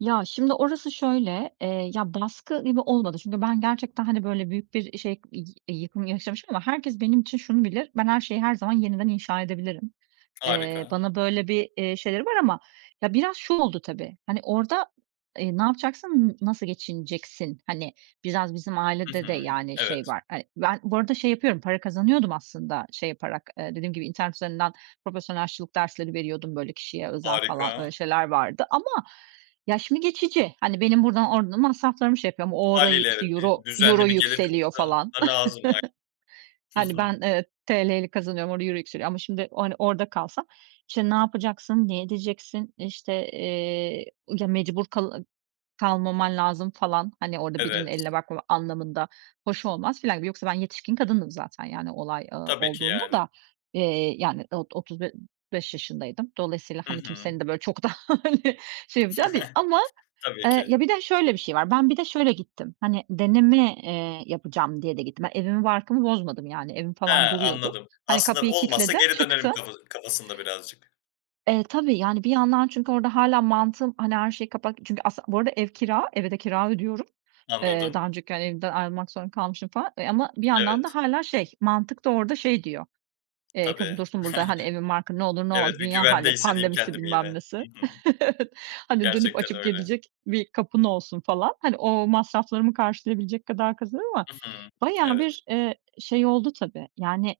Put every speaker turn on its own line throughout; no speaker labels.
Ya, şimdi, orası şöyle, eee, ya, baskı gibi olmadı çünkü ben gerçekten, hani, böyle büyük bir şey i eee, yıkım yaşamışım ama herkes benim için şunu bilir: Ben her şeyi her zaman yeniden inşa edebilirim. Eee,
Harika.
bana böyle bir, eee, şeyleri var ama Ya, biraz şu oldu, tabii. Hani, orada, eee, ne yapacaksın, n nasıl geçineceksin? Hani, biraz bizim
Hı
ailede de,
hı.
yani, şey
Evet.
var, hani Ben bu arada şey yapıyordum, para kazanıyordum aslında şey yaparak, eee, dediğim gibi internet üzerinden profesyonel aşçılık dersleri veriyordum, böyle, kişiye özel falan,
Harika.
öyle şeyler vardı ama, ya, şimdi geçici. Hani, benim buradan orada masraflarımı şey yapıyorum. O, orayı,
Hâliyle
işte
evet, bir
Euro euro
düzenli bir gelir
yükseliyor
kapısı
falan.
da lazım. Ay Hı
Hani,
hı.
ben, eee, TL'yle kazanıyorum, orada euro yükseliyor ama, şimdi, hani, orada kalsam, işte, ne yapacaksın, ne edeceksin? İşte, eee, ı ya, mecbur kal kalmaman lazım falan. Hani, orada birinin
Evet.
eline bakmama anlamında. Hoş olmaz filan gibi. Yoksa ben yetişkin kadındım zaten yani olay, ııı,
Tabii ki,
olduğunda
yani.
da. Eee, yani o otuz b beş yaşındaydım. Dolayısıyla,
Hı
hani,
hı.
kimsenin de, böyle, çok da, hani, şey yapacağı değil ama
Tabii
Eee,
ki.
ya, bir de şöyle bir şey var, ben bir de şöyle gittim; hani, deneme, eee, yapacağım diye de gittim. Ben evimi barkımı bozmadım yani evim
He,
falan duruyordu.
anladım.
Hani,
Aslında
kapıyı
olmazsa
kilitledim,
geri dönerim
çıktım.
kafa kafasında birazcık.
Eee, tabii, yani bir yandan çünkü orada hâlâ mantığım, hani, her şeyi kapat çünkü aslı Bu arada ev kira, eve de kira ödüyorum. Eee, daha
Anladım.
önceki, hani, evden ayrılmak zorunda kalmışım falan, eee, ama bir yandan da
Evet.
hâlâ şey mantık da orada şey diyor, eee, "Kızım,
Tabii.
dursun burada, hani, evin barkın. Ne olur ne olmaz,
Evet, bir
dünya hâli,
güvende hissedeyim
pandemisi
kendimi yine.
bilmem nesi.
Hı hı.
Evet. Hani dönüp
Gerçekten
açıp
öyle.
gelecek bir kapın olsun." falan. Hani, o masraflarımı karşılayabilecek kadar kazanıyorum ama
Hı hı.
bayağı
Evet.
bir, eee, şey oldu tabii, yani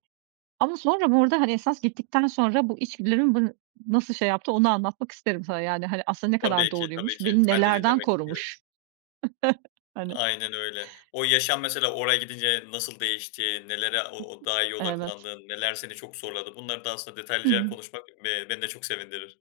Ama sonra, bu arada, hani, esas gittikten sonra bu içgüdülerimin bını nasıl şey yaptı, onu anlatmak isterim sana. Yani, hani, aslında ne kadar
Tabii ki, tabii
doğruymuş,
ki.
beni
Ben de
nelerden
dinlemek isterim.
korumuş. Hani.
Aynen öyle. O yaşam mesela oraya gidince nasıl değişti? Nelere o o daha iyi
Evet.
odaklandın? Neler seni çok zorladı? Bunları da aslında detaylıca
Hımm.
konuşmak b beni de çok sevindirir.